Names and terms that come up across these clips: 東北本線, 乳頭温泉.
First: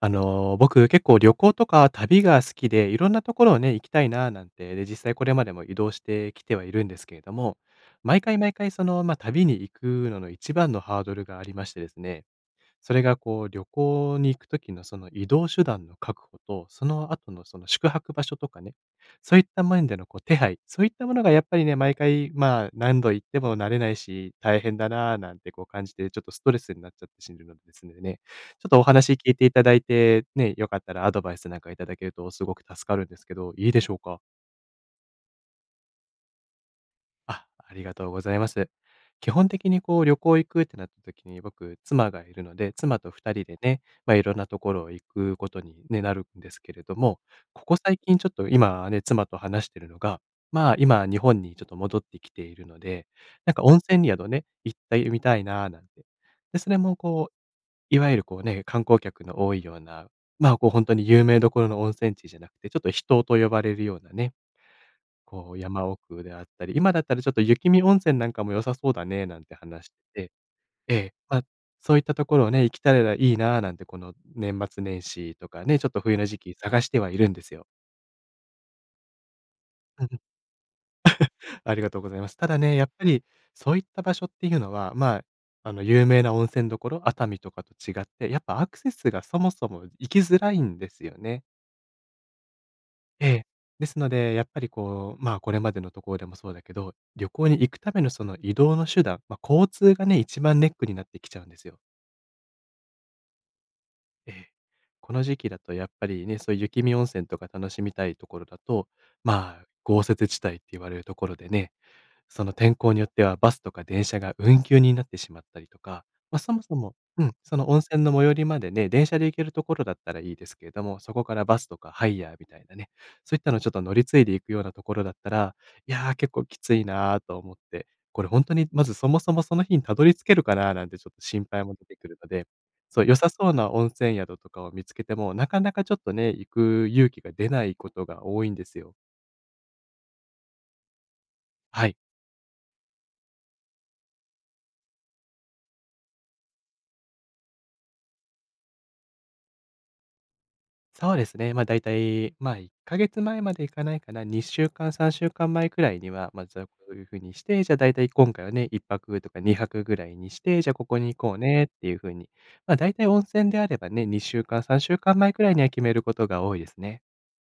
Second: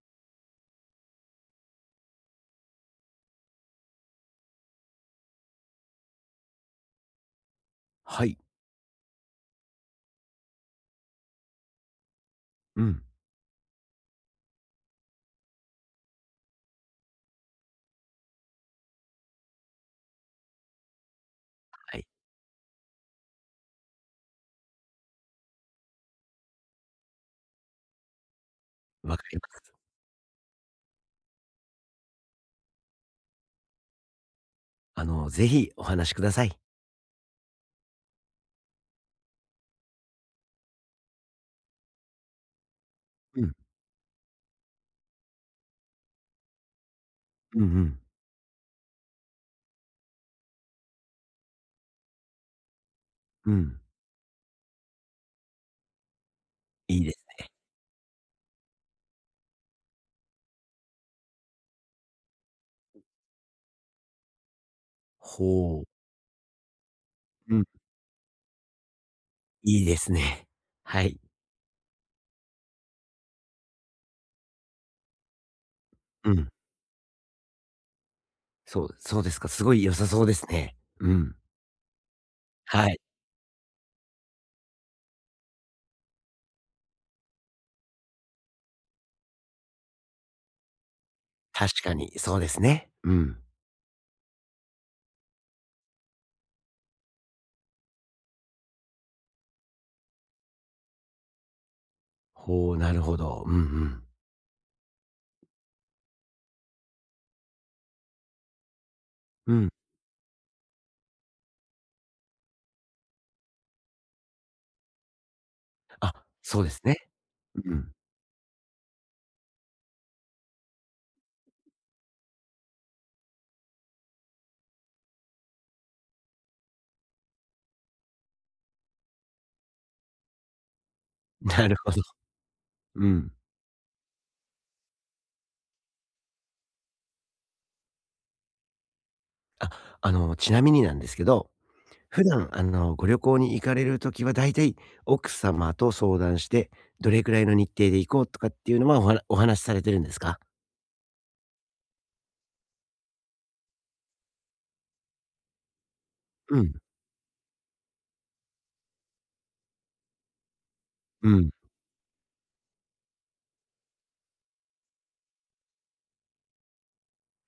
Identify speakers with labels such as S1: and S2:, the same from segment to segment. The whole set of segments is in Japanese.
S1: 僕、結構旅行とか旅が好きで、いろんなところをね、行きたいななんて、で、実際これまでも移動してきてはいるんですけれども、毎
S2: はい。
S1: 回毎回その、旅に行くのの一番のハードルがありましてですね。
S2: う
S1: そ
S2: ん。
S1: れがこう旅行に行く時のその移動手段の確保と、その後のその宿泊場所とかね、そういった面でのこう手配、そういったものがやっぱりね、毎
S2: はい、
S1: 回、何度行っても慣れないし、大変だなぁなんてこう感じて、ちょっとストレスになっちゃって死ぬのでですね、ちょっとお話
S2: わか
S1: 聞い
S2: り
S1: て
S2: ま
S1: いただ
S2: す。
S1: いて、ね、よかったらアドバイスなんかいただけるとすごく助かるんですけど、いいでしょうか？
S2: ぜひお話しください。
S1: あ、ありがとうございます。基本的にこう旅行行くってなった時に、僕、妻がいるので、妻と2
S2: う
S1: 人
S2: ん。
S1: でね、いろんなところを行くことにね、なるんですけれども、
S2: うんう
S1: ここ
S2: ん。
S1: 最近ちょっと今ね、妻と話してるのが、今日本にちょっと戻ってきているので、
S2: う
S1: なんか
S2: ん。
S1: 温泉宿ね、行ってみたいなーなんて。で、それも
S2: いいです。
S1: こう、いわゆるこうね、観光客の多いような、こう本当に有名どころの温泉地じゃなくて、ちょっと人と呼ばれるようなね、こう、
S2: ほ
S1: 山
S2: う。
S1: 奥であったり、今だったらちょっと
S2: うん。
S1: 雪見温泉なんかも良さそうだね、なんて
S2: いい
S1: 話し
S2: です
S1: てて、
S2: ね。
S1: え
S2: は
S1: え、
S2: い。
S1: まあ、そういったところをね、行きたらいいななんてこの年末年始とかね、ちょっと冬の
S2: う
S1: 時
S2: ん。
S1: 期探してはいるんですよ。
S2: そうですか。すごい良
S1: う
S2: さ
S1: んうん、
S2: そうですね。うん。
S1: ありがとうございます。ただね、や
S2: は
S1: っ
S2: い、
S1: ぱりそういった場所っていうのは、有名な温泉どころ、熱海とかと違って、やっぱアクセスがそもそも行きづらいんですよね。
S2: 確かにそうですね。う
S1: え
S2: ん。
S1: え。ですので、やっぱりこう、これまでのところでもそうだけど、旅行に行くためのその移動の手段、ま、交通がね、一番ネックになってきちゃうんですよ。
S2: ほう、なるほど。うんうん。
S1: ええ。この時期だとやっぱりね、そういう雪見温泉とか楽しみたいところだと、
S2: うん
S1: 豪雪地帯って言われるところでね、その天候によってはバスとか電車が運休になってしまったりとか、
S2: あ、
S1: そ
S2: そ
S1: も
S2: うで
S1: そ
S2: す
S1: も
S2: ね。
S1: そ
S2: う
S1: の温
S2: ん。
S1: 泉の最寄りまでね、電車で行けるところだったらいいですけれども、そこからバスとかハイヤーみたいなね、そういったのちょっと乗り継いでいくようなところだったら、いや、結構きついなーと思って、これ本当にまずそもそもその日にたどり着けるかなーなんてちょっと 心配
S2: な
S1: も
S2: る
S1: 出
S2: ほ
S1: て
S2: ど。
S1: くるので、そ
S2: う
S1: う、良さ
S2: ん。
S1: そうな温泉宿とかを見つけても、なかなかちょっとね、行く勇気が出ないことが多いんですよ。
S2: あ、ちなみになんですけど、
S1: はい。
S2: 普段、ご旅行に行かれるときは、大体奥様と相談して、どれくらいの日程で行こうとかっていうのは、お話しされてるんですか？
S1: そうですね。まあ大体、まあだいたい、ま、1ヶ月前までいかないかな、2週間、3週間前くらいには、ま、
S2: う
S1: じゃあ、
S2: ん、
S1: こういう風にして、じゃあ、だいたい今回はね、1泊とか2泊ぐらいにして、じゃあ、ここに
S2: う
S1: 行こう
S2: ん。
S1: ねっていう風に、ま、だいたい温泉であればね、2週間、3週間前くらいには決めることが多いですね。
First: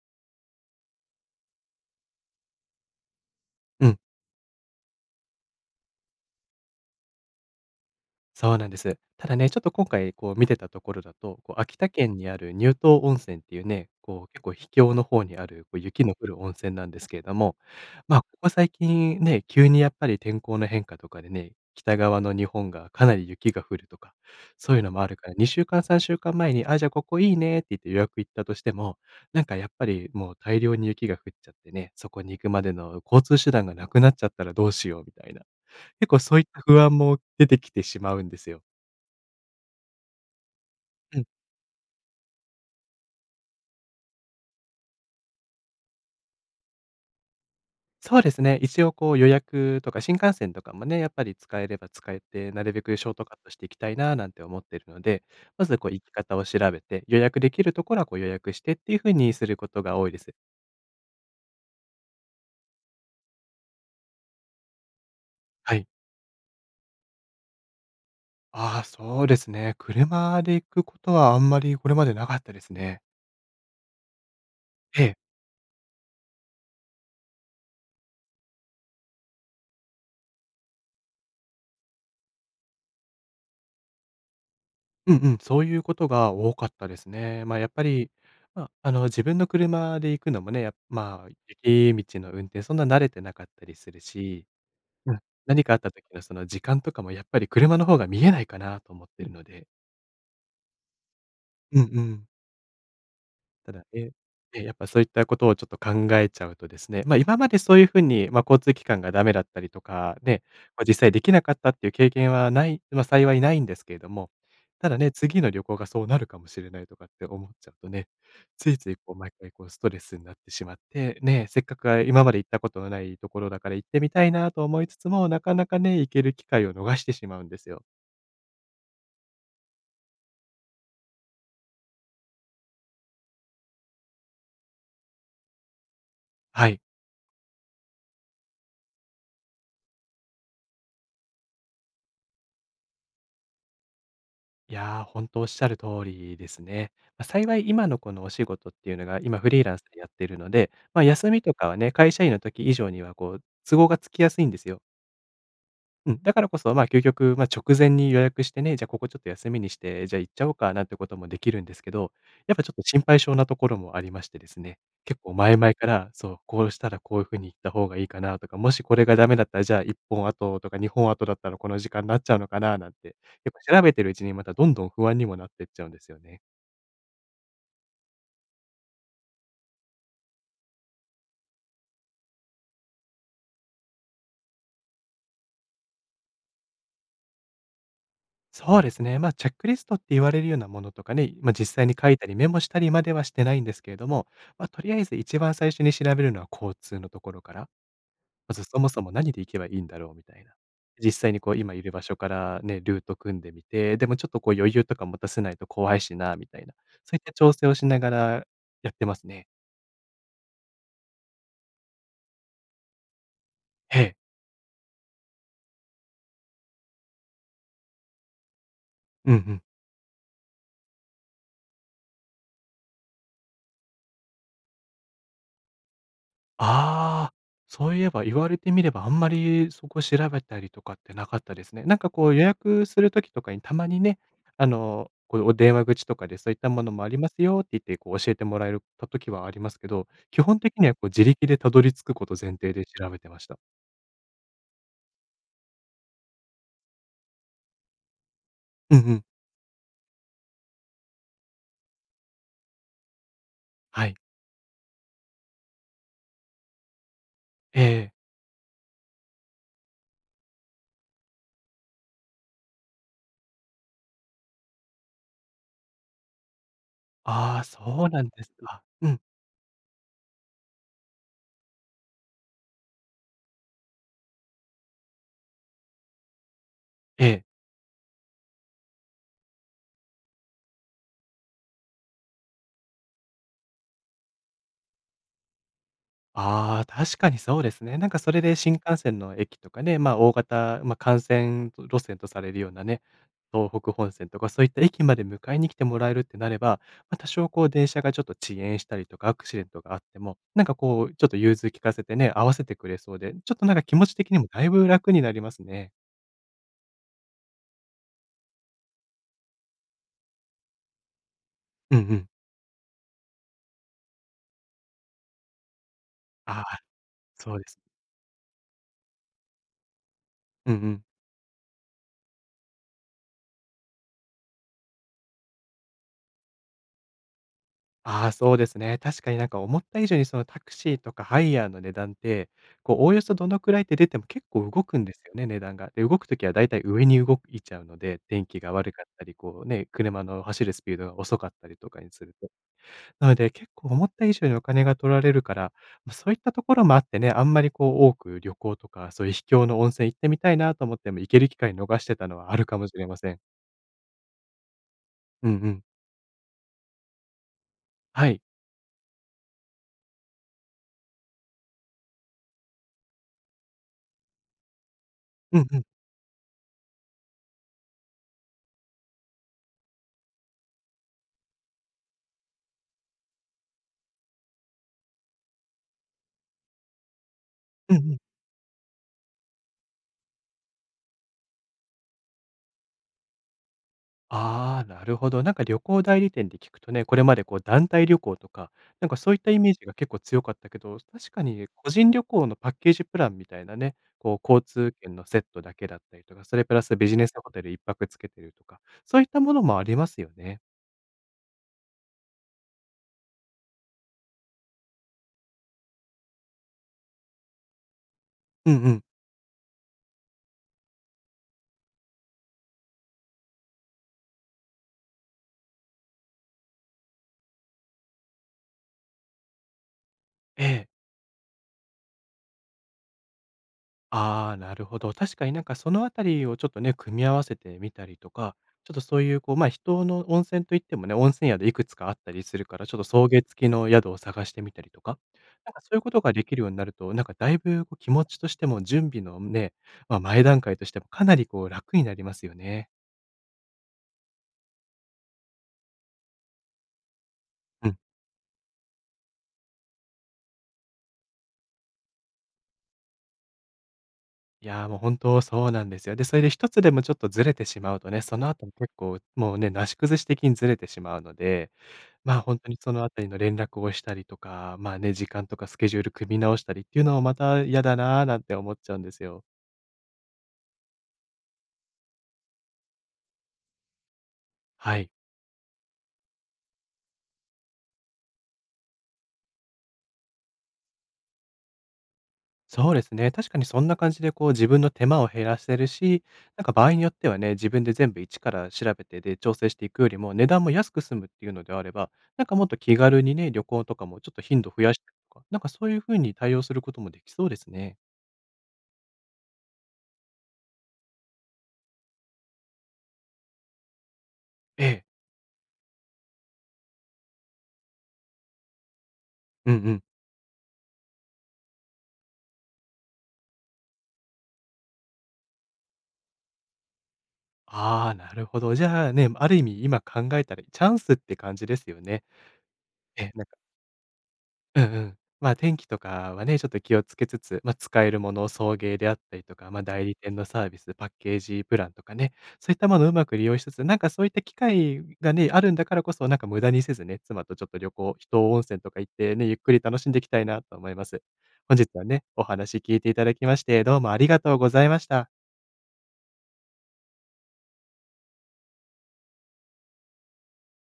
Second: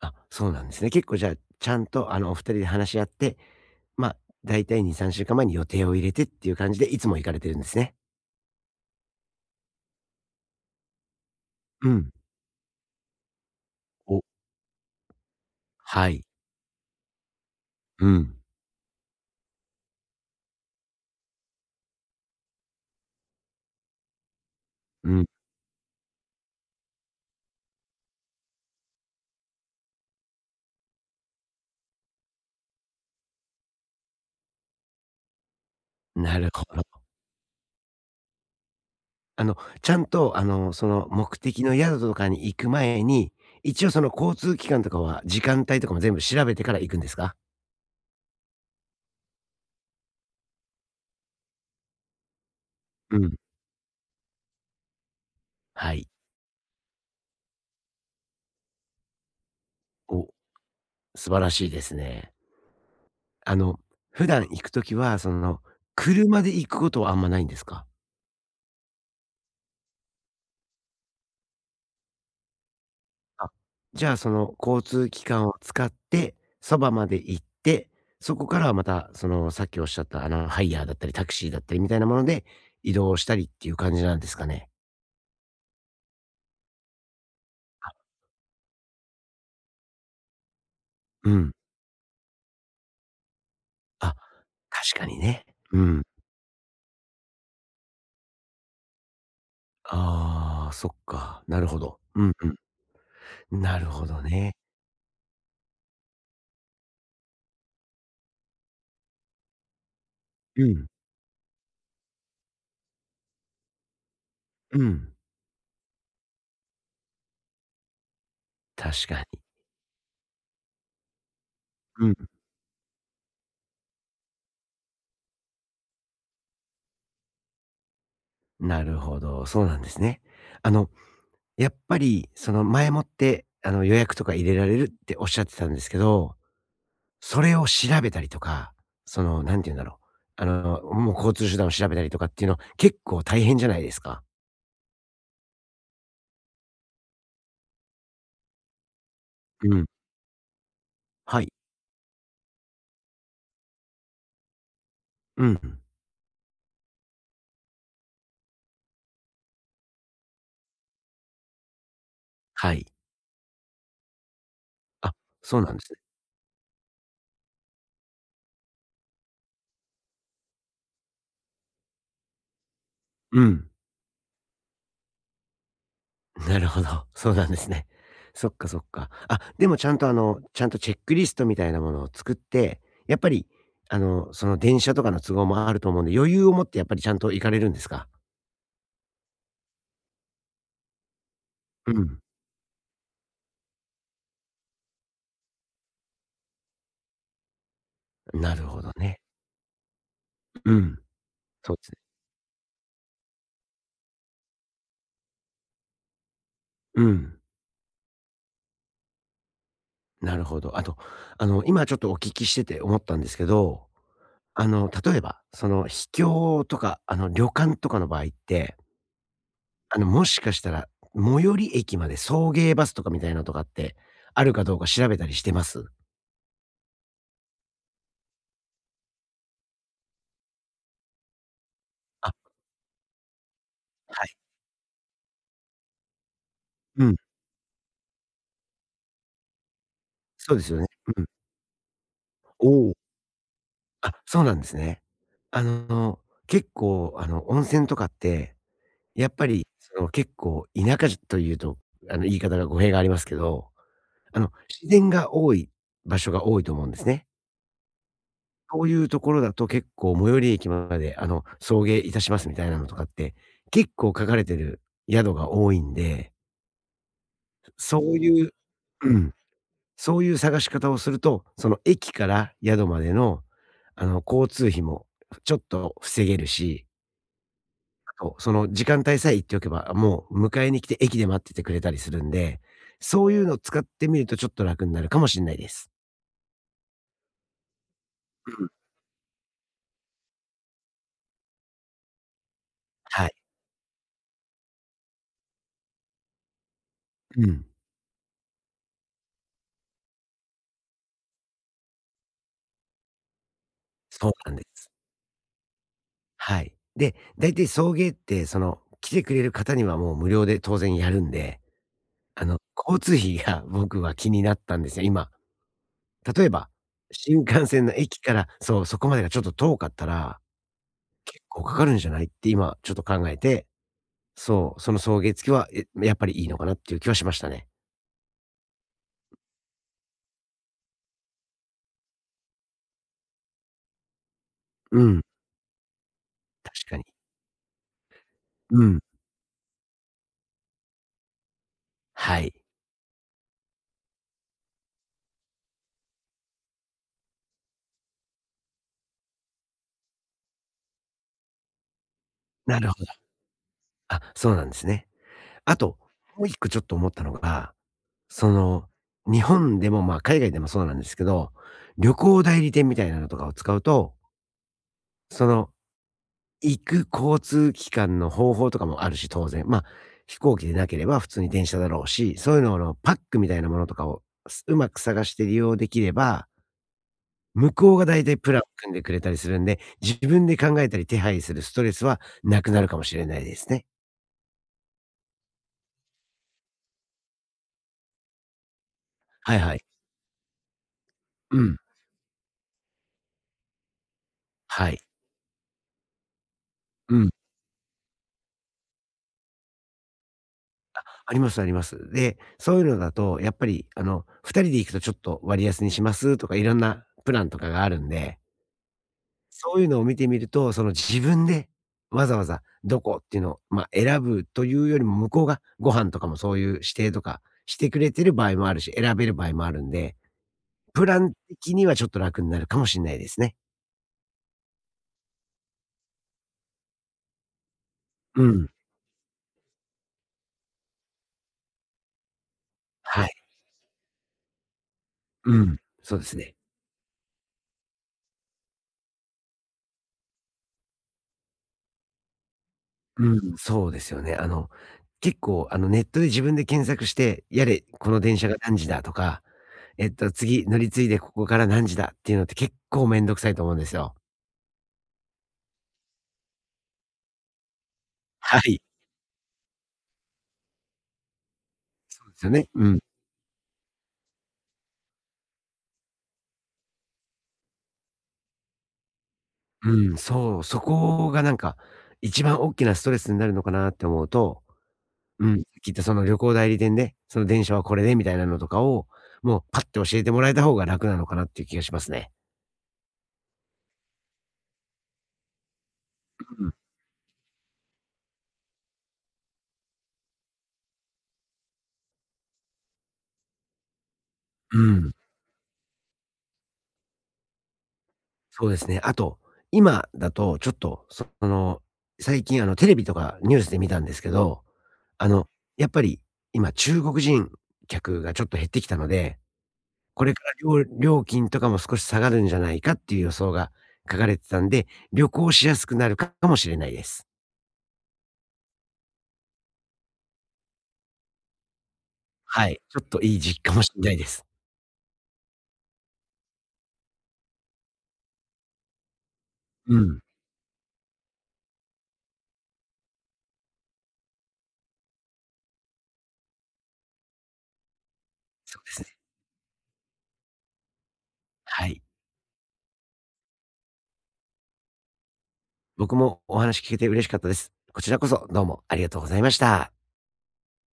S2: あ、そうなんですね。結構じゃあ、ちゃんと、お二人で話し合って、
S1: うん。
S2: まあ、大体2、3週間前に予定を入れてっていう感じで、いつも行かれてるんですね。
S1: そうなんです。ただね、ちょっと今回こう見てたところだと、こう秋
S2: う
S1: 田
S2: ん。
S1: 県にある乳頭温泉っていうね、
S2: お、
S1: こう結構秘境の方にあるこう雪
S2: は
S1: の
S2: い。
S1: 降る温泉なんですけれども、
S2: う
S1: こ
S2: ん、
S1: こ最近ね、急にやっぱり天候の変化とかでね、北側の日本がかなり雪が降るとか、そういうのもあ
S2: う
S1: る
S2: ん。
S1: から2週間、3週間前にしゅうかん、さんしゅうかんまえに「あ、じゃあここいいね」って言って予約行ったとしても、なんかやっぱりもう大量に雪が降っちゃってね、そこに行くまでの交通手段がなくなっちゃったらどうしようみたいな。結構そ
S2: な
S1: ういっ
S2: る
S1: た
S2: ほ
S1: 不安
S2: ど。
S1: も出てきてしまうんですよ。
S2: あの、ちゃんと、その
S1: うん。
S2: 目的の宿とかに行く前に、一応その交通機関とかは、時間帯とかも全部調べてから行くんですか？
S1: そうですね、一応こう予約とか新幹線とかもね、やっぱり使えれば使えて、なるべくショー
S2: う
S1: ト
S2: ん。
S1: カットしていきたいななんて思ってるので、まずこう
S2: は
S1: 行
S2: い。
S1: き方を調べて、予約できるところはこう予約してっていう風にすることが多いで
S2: お、
S1: す。
S2: 素晴らしいですね。あの、普段行くときは、
S1: はい。
S2: 車で行くことはあんまないんですか？
S1: ああ、そうですね。車で行くことはあんまりこれまでなかったですね。
S2: あ、じゃあ、交
S1: え
S2: 通
S1: え。
S2: 機関を使って、そばまで行って、そこからはまた、さっきおっしゃった、ハイヤーだったりタクシーだったりみたいなもので移動したりっていう感じなんですかね？
S1: うんうん、そういうことが多かったですね。まあ、やっぱ
S2: あ、
S1: り、まあ、あの、自分の車で行くのもね、やっまあ、
S2: うん。
S1: 雪道の運転そんな慣れてなかったりする
S2: あ、
S1: し、
S2: 確か
S1: う
S2: に
S1: ん。
S2: ね。
S1: 何かあっ
S2: う
S1: た
S2: ん。
S1: 時のその時間とかもやっぱり車の方が見えないかなと思ってるので。
S2: ああ、そっか。なるほ
S1: うん
S2: ど。
S1: う
S2: うん
S1: ん。
S2: うん。
S1: た
S2: な
S1: だ
S2: るほ
S1: ね、
S2: どね。
S1: やっぱそういったことをちょっと考えちゃうとですね、今までそういうふうに、交通機関がダメだったりとか、ね、
S2: う
S1: ま、
S2: ん、
S1: 実際できなかったっていう経験はない、幸いないんですけれども、
S2: う
S1: ただね、
S2: ん。
S1: 次の旅行がそうなるかもしれないとかって思っちゃうとね、ついつい
S2: 確
S1: こう
S2: か
S1: 毎
S2: に。
S1: 回こうストレスになってしまって、ね、せっかくは
S2: う
S1: 今
S2: ん。
S1: まで行ったことのないところだから行ってみたいなと思いつつも、なかなかね、行ける機会を逃してしまうんですよ。
S2: なるほど、そうなんですね。あの、やっぱり、前もって、予約とか入れられるっておっしゃってたんですけど、
S1: はい。
S2: それを調べたりとか、なんて言うんだろう。もう交通手段を調べたりとかっていうの、結構大変じゃないですか。
S1: 本当おっしゃる通りですね。幸い今のこのお仕事っていうのが、今フリー
S2: う
S1: ランス
S2: ん。
S1: でやってるので、休み
S2: はい。
S1: とかはね、会社員の時以上にはこう、都合がつきやすいんですよ。
S2: うん。
S1: うん、だからこそ、究極、直前に予約してね、じゃ、あここちょっと休みにして、じゃあ行っちゃおうかなんてこともできるんですけど、やっぱちょ
S2: は
S1: っと
S2: い。
S1: 心配性なところもありましてですね、
S2: あ、
S1: 結構前
S2: そうな
S1: 々
S2: んで
S1: か
S2: すね。
S1: ら、そう、こうしたらこういう風に行った方がいいかなとか、もしこれがダメだったら、じゃあ1本後ととか2本後だったらこの時間になっちゃうのかななんて、
S2: う
S1: やっぱ
S2: ん。
S1: 調べてるうちにまたどんどん不安にもなってっちゃうんですよね。
S2: なるほど。そうなんですね。そっかそっか。あ、でもちゃんとちゃんとチェックリストみたいなものを作って、やっぱり、その電車とかの都合もあると思うんで、余裕を持ってやっぱりちゃんと行かれるんですか？
S1: そうですね、チェックリストって言われるようなものとかね、実際
S2: う
S1: に書い
S2: ん。
S1: たりメモしたりまではしてないんですけれども、とりあえず一番最初に調べるのは交通のところから。ま
S2: なる
S1: ず、そ
S2: ほ
S1: も
S2: ど
S1: そも
S2: ね。
S1: 何で行けばいいんだろうみたいな。
S2: うん。
S1: 実際にこう今
S2: そう
S1: い
S2: です
S1: る
S2: ね。
S1: 場所からね、ルート組んでみて、でもちょっとこう余裕とか持たせないと怖いしなみたいな、
S2: う
S1: そういった
S2: ん。
S1: 調整をしながらやってますね。
S2: なるほど。あと、今ちょっとお聞きしてて思ったんですけど、
S1: ええ。
S2: 例えば、その秘境とか、旅館とかの場合って
S1: うんうん。
S2: もしかしたら、最寄り駅まで送迎バスとかみたいなのとかって、あるかどうか調べたりしてます？
S1: ああ、そういえば言われてみればあんまりそこ調べたりとかってなかったですね。なんかこ
S2: あ、
S1: う予約する時とかにたまにね、
S2: はい。
S1: こうお電話口とかでそういったものも
S2: う
S1: あ
S2: ん。
S1: りますよって言ってこう教えてもらえるた時はありますけど、基
S2: そう
S1: 本
S2: です
S1: 的
S2: よね。
S1: にはこう
S2: う
S1: 自
S2: ん。
S1: 力でたどり着くこと前
S2: お
S1: 提で
S2: お。
S1: 調べてました。
S2: あ、そうなんですね。あの、結構、温泉とかって、
S1: うんうん。
S2: やっぱり、結構田舎というと、言い方が語弊がありますけど、
S1: はい。
S2: あの、自然が多い場所が多いと思うんですね。
S1: ええ。
S2: そういうところだと結構最寄り駅まで、送迎いたしますみたいなのとかって、結構書かれてる宿が多いんで、
S1: ああ、
S2: そ
S1: そう
S2: う
S1: なんで
S2: いう
S1: すか。う
S2: う
S1: ん。
S2: ん、そういう探し方をすると、その駅から宿までの、交通費もちょっと防げるし、
S1: ええ。
S2: あと、その時間帯さえ言っておけば、もう迎えに来て駅で待っててくれたりするんで、そういうのを使ってみるとちょっと楽になるかもしんないです。
S1: ああ、確かにそうですね。なんかそれで
S2: うん。
S1: 新幹線の駅とかね、まあ、大型、幹線路線とされるようなね、
S2: はい。
S1: 東北本線とかそういった駅まで迎えに来てもらえるってなれば、まあ、多
S2: う
S1: 少
S2: ん。
S1: こう電車がちょっと遅延したりとかアクシデントがあっても、なんかこうちょっと融通聞かせてね、合わせてくれそうで、ちょっとなんか気持ち
S2: そ
S1: 的
S2: う
S1: にも
S2: なんで
S1: だいぶ
S2: す。
S1: 楽になりますね。
S2: はい。で、だいたい送迎って、来てくれる方にはもう無料で当然やるんで、
S1: うんうん。
S2: あの、交通費が僕は気になったんですよ、今。例え
S1: あ
S2: ば、
S1: あ、
S2: 新
S1: そうで
S2: 幹
S1: す。
S2: 線の駅から、そう、そこまでがちょっと遠かったら、
S1: うんうん。
S2: 結構かかるんじゃないって今ちょっと考えて、そう、その送迎付きは、え、やっぱりいいのかなっていう気はしましたね。
S1: ああ、そうですね。確かになんか思った以上にそのタクシーとかハイヤーの値段って、こうおおよそどのくらいって出ても結構動く
S2: う
S1: んで
S2: ん、
S1: すよね、値段が。で、動くときはだいたい
S2: 確かに。
S1: 上に動いちゃうので、天気が
S2: う
S1: 悪
S2: ん、
S1: かったり、こうね、車の走るスピードが遅かったりとかにする
S2: は
S1: と。
S2: い。
S1: なので、結構思った以上にお金が取られるから、まあ、そういったところもあってね、あんまりこう多く旅行とか、そういう秘境の温泉行ってみたいなと思っても、行ける機会逃してたのはあるか
S2: な
S1: も
S2: る
S1: し
S2: ほ
S1: れま
S2: ど。
S1: せん。
S2: あ、そうなんですね。
S1: うんう
S2: あ
S1: ん。
S2: と、もう一個ちょっと思ったのが、
S1: はい。
S2: その、日本でも、まあ、海外でもそうなんですけど、旅行代理店みたいなのとかを使うと、そ
S1: うん
S2: の
S1: うん。
S2: 行く交通機関の方法とかもあるし、当然。まあ、飛行機でなければ普通に電車だろうし、そういうののパックみたいなものとかを、まく探して利用できれば、向こ
S1: うん
S2: う
S1: う
S2: が
S1: ん。
S2: 大体プランを組んでくれたりするんで、自分で考えたり手配するストレスはなくなるかもしれないですね。
S1: ああ、なるほど。なんか旅行代理店で聞くとね、これまでこう団体旅行とか、なんかそういった
S2: はい
S1: イメ
S2: は
S1: ー
S2: い。
S1: ジが結構強かったけど、確か
S2: う
S1: に
S2: ん。
S1: 個人旅行のパッケージプランみたいなね、こう交
S2: は
S1: 通
S2: い。
S1: 券のセットだけだったりとか、それプラスビ
S2: う
S1: ジネ
S2: ん。
S1: スホテル一泊つけてるとか、そういったものもありますよね。
S2: ありますあります。で、そういうのだとやっぱり、2人で行くとちょっと割安にしますとか、いろんなプランとかがあるんで、
S1: うんうん。
S2: そういうのを見てみると、その自分でわざわざどこっていうのを、まあ、選ぶというよりも、向こうがご飯とかもそういう指定とかしてくれてる場合もあるし、選べる場合もあるんで、
S1: ええ。
S2: プラン的にはちょっと楽になるかもしれないですね。
S1: ああ、なるほど。確かになんかそのあたりをちょっとね、組み合わせてみたりと
S2: う
S1: か、
S2: ん。
S1: ちょっとそういうこう、人の温泉といってもね、温泉宿いくつかあったりするから、ちょっと
S2: は
S1: 送
S2: い。
S1: 迎付きの宿を探してみたりとか、
S2: う
S1: なん
S2: ん。
S1: かそういうこ
S2: そう
S1: と
S2: で
S1: が
S2: す
S1: で
S2: ね。
S1: きるようになると、なんかだいぶこう気持ちとしても準備のね、ま、前段階としてもかなりこう楽になりますよね。
S2: うん、そうですよね。結構、ネットで自分で検索して、やれ、
S1: うん。
S2: この電車が何時だとか、えっと、次乗り継いでここから何時だっていうのって結構めんどくさいと思うんですよ。
S1: いや、もう本当そうなんですよ。で、それで一つでもちょっとずれてしまうとね、その
S2: は
S1: 後も
S2: い。
S1: 結構もうね、なし崩し的にずれてしまうので、
S2: そう
S1: ま
S2: で
S1: あ、
S2: すよ
S1: 本
S2: ね。
S1: 当に
S2: う
S1: そ
S2: ん。
S1: のあたりの連絡をしたりとか、まあね、時間とかスケジュール組み直したりっていうのもまた嫌だなぁなんて思っちゃうんですよ。
S2: うん、そう、そこがなんか、一番大きなストレスになるのかなって思うと、
S1: はい。
S2: うん、さっき言ったその旅行代理店で、その電車はこれでみたいなのとかを、もうパッて教えてもらえた方が楽なのかなっていう気がしますね。
S1: そうですね、確かにそんな感じでこう自分の手間を減らせるし、
S2: う
S1: なんか
S2: ん。
S1: 場合によってはね、自分で全部一から調べて、で、調整していくよりも、値段も安く済むっていうのであれば、なんかもっと気軽にね、旅行とかもちょっと頻度
S2: う
S1: 増やして
S2: ん。
S1: とか、なんかそういう風に対応することもできそうですね。
S2: そうですね。あと、今だとちょっと、最近あのテレビとかニュースで見たんですけど、
S1: ええ。
S2: あの、やっぱり今中国人客がちょっと減ってきたので、
S1: うんうん。
S2: これから料金とかも少し下がるんじゃないかっていう予想が書かれてたんで、旅行しやすくなるかもしれないです。
S1: ああ、なるほど。じゃあね、ある意味今考えたらチャンスって感じですよね。
S2: はい、ちょっと
S1: ええ。
S2: いい実家もしんないです。
S1: うんうん。まあ、天気とかはね、ちょっと気をつけつつ、ま、使えるもの、送迎であったりとか、ま、
S2: う
S1: 代理
S2: ん、
S1: 店のサービス、パッケージプランとかね、そういったものをうまく利用しつつ、なんかそういった機会がね、あるんだからこそ、なんか無駄にせずね、妻とちょっと旅行、秘湯温
S2: そ
S1: 泉
S2: う
S1: と
S2: で
S1: か
S2: すね。
S1: 行ってね、ゆっくり楽しんでいきたいなと思います。本
S2: は
S1: 日
S2: い。
S1: はね、お話聞いていただきまして、どうもありがとうございました。
S2: 僕もお話聞けて嬉しかったです。こちらこそどうもありがとうございました。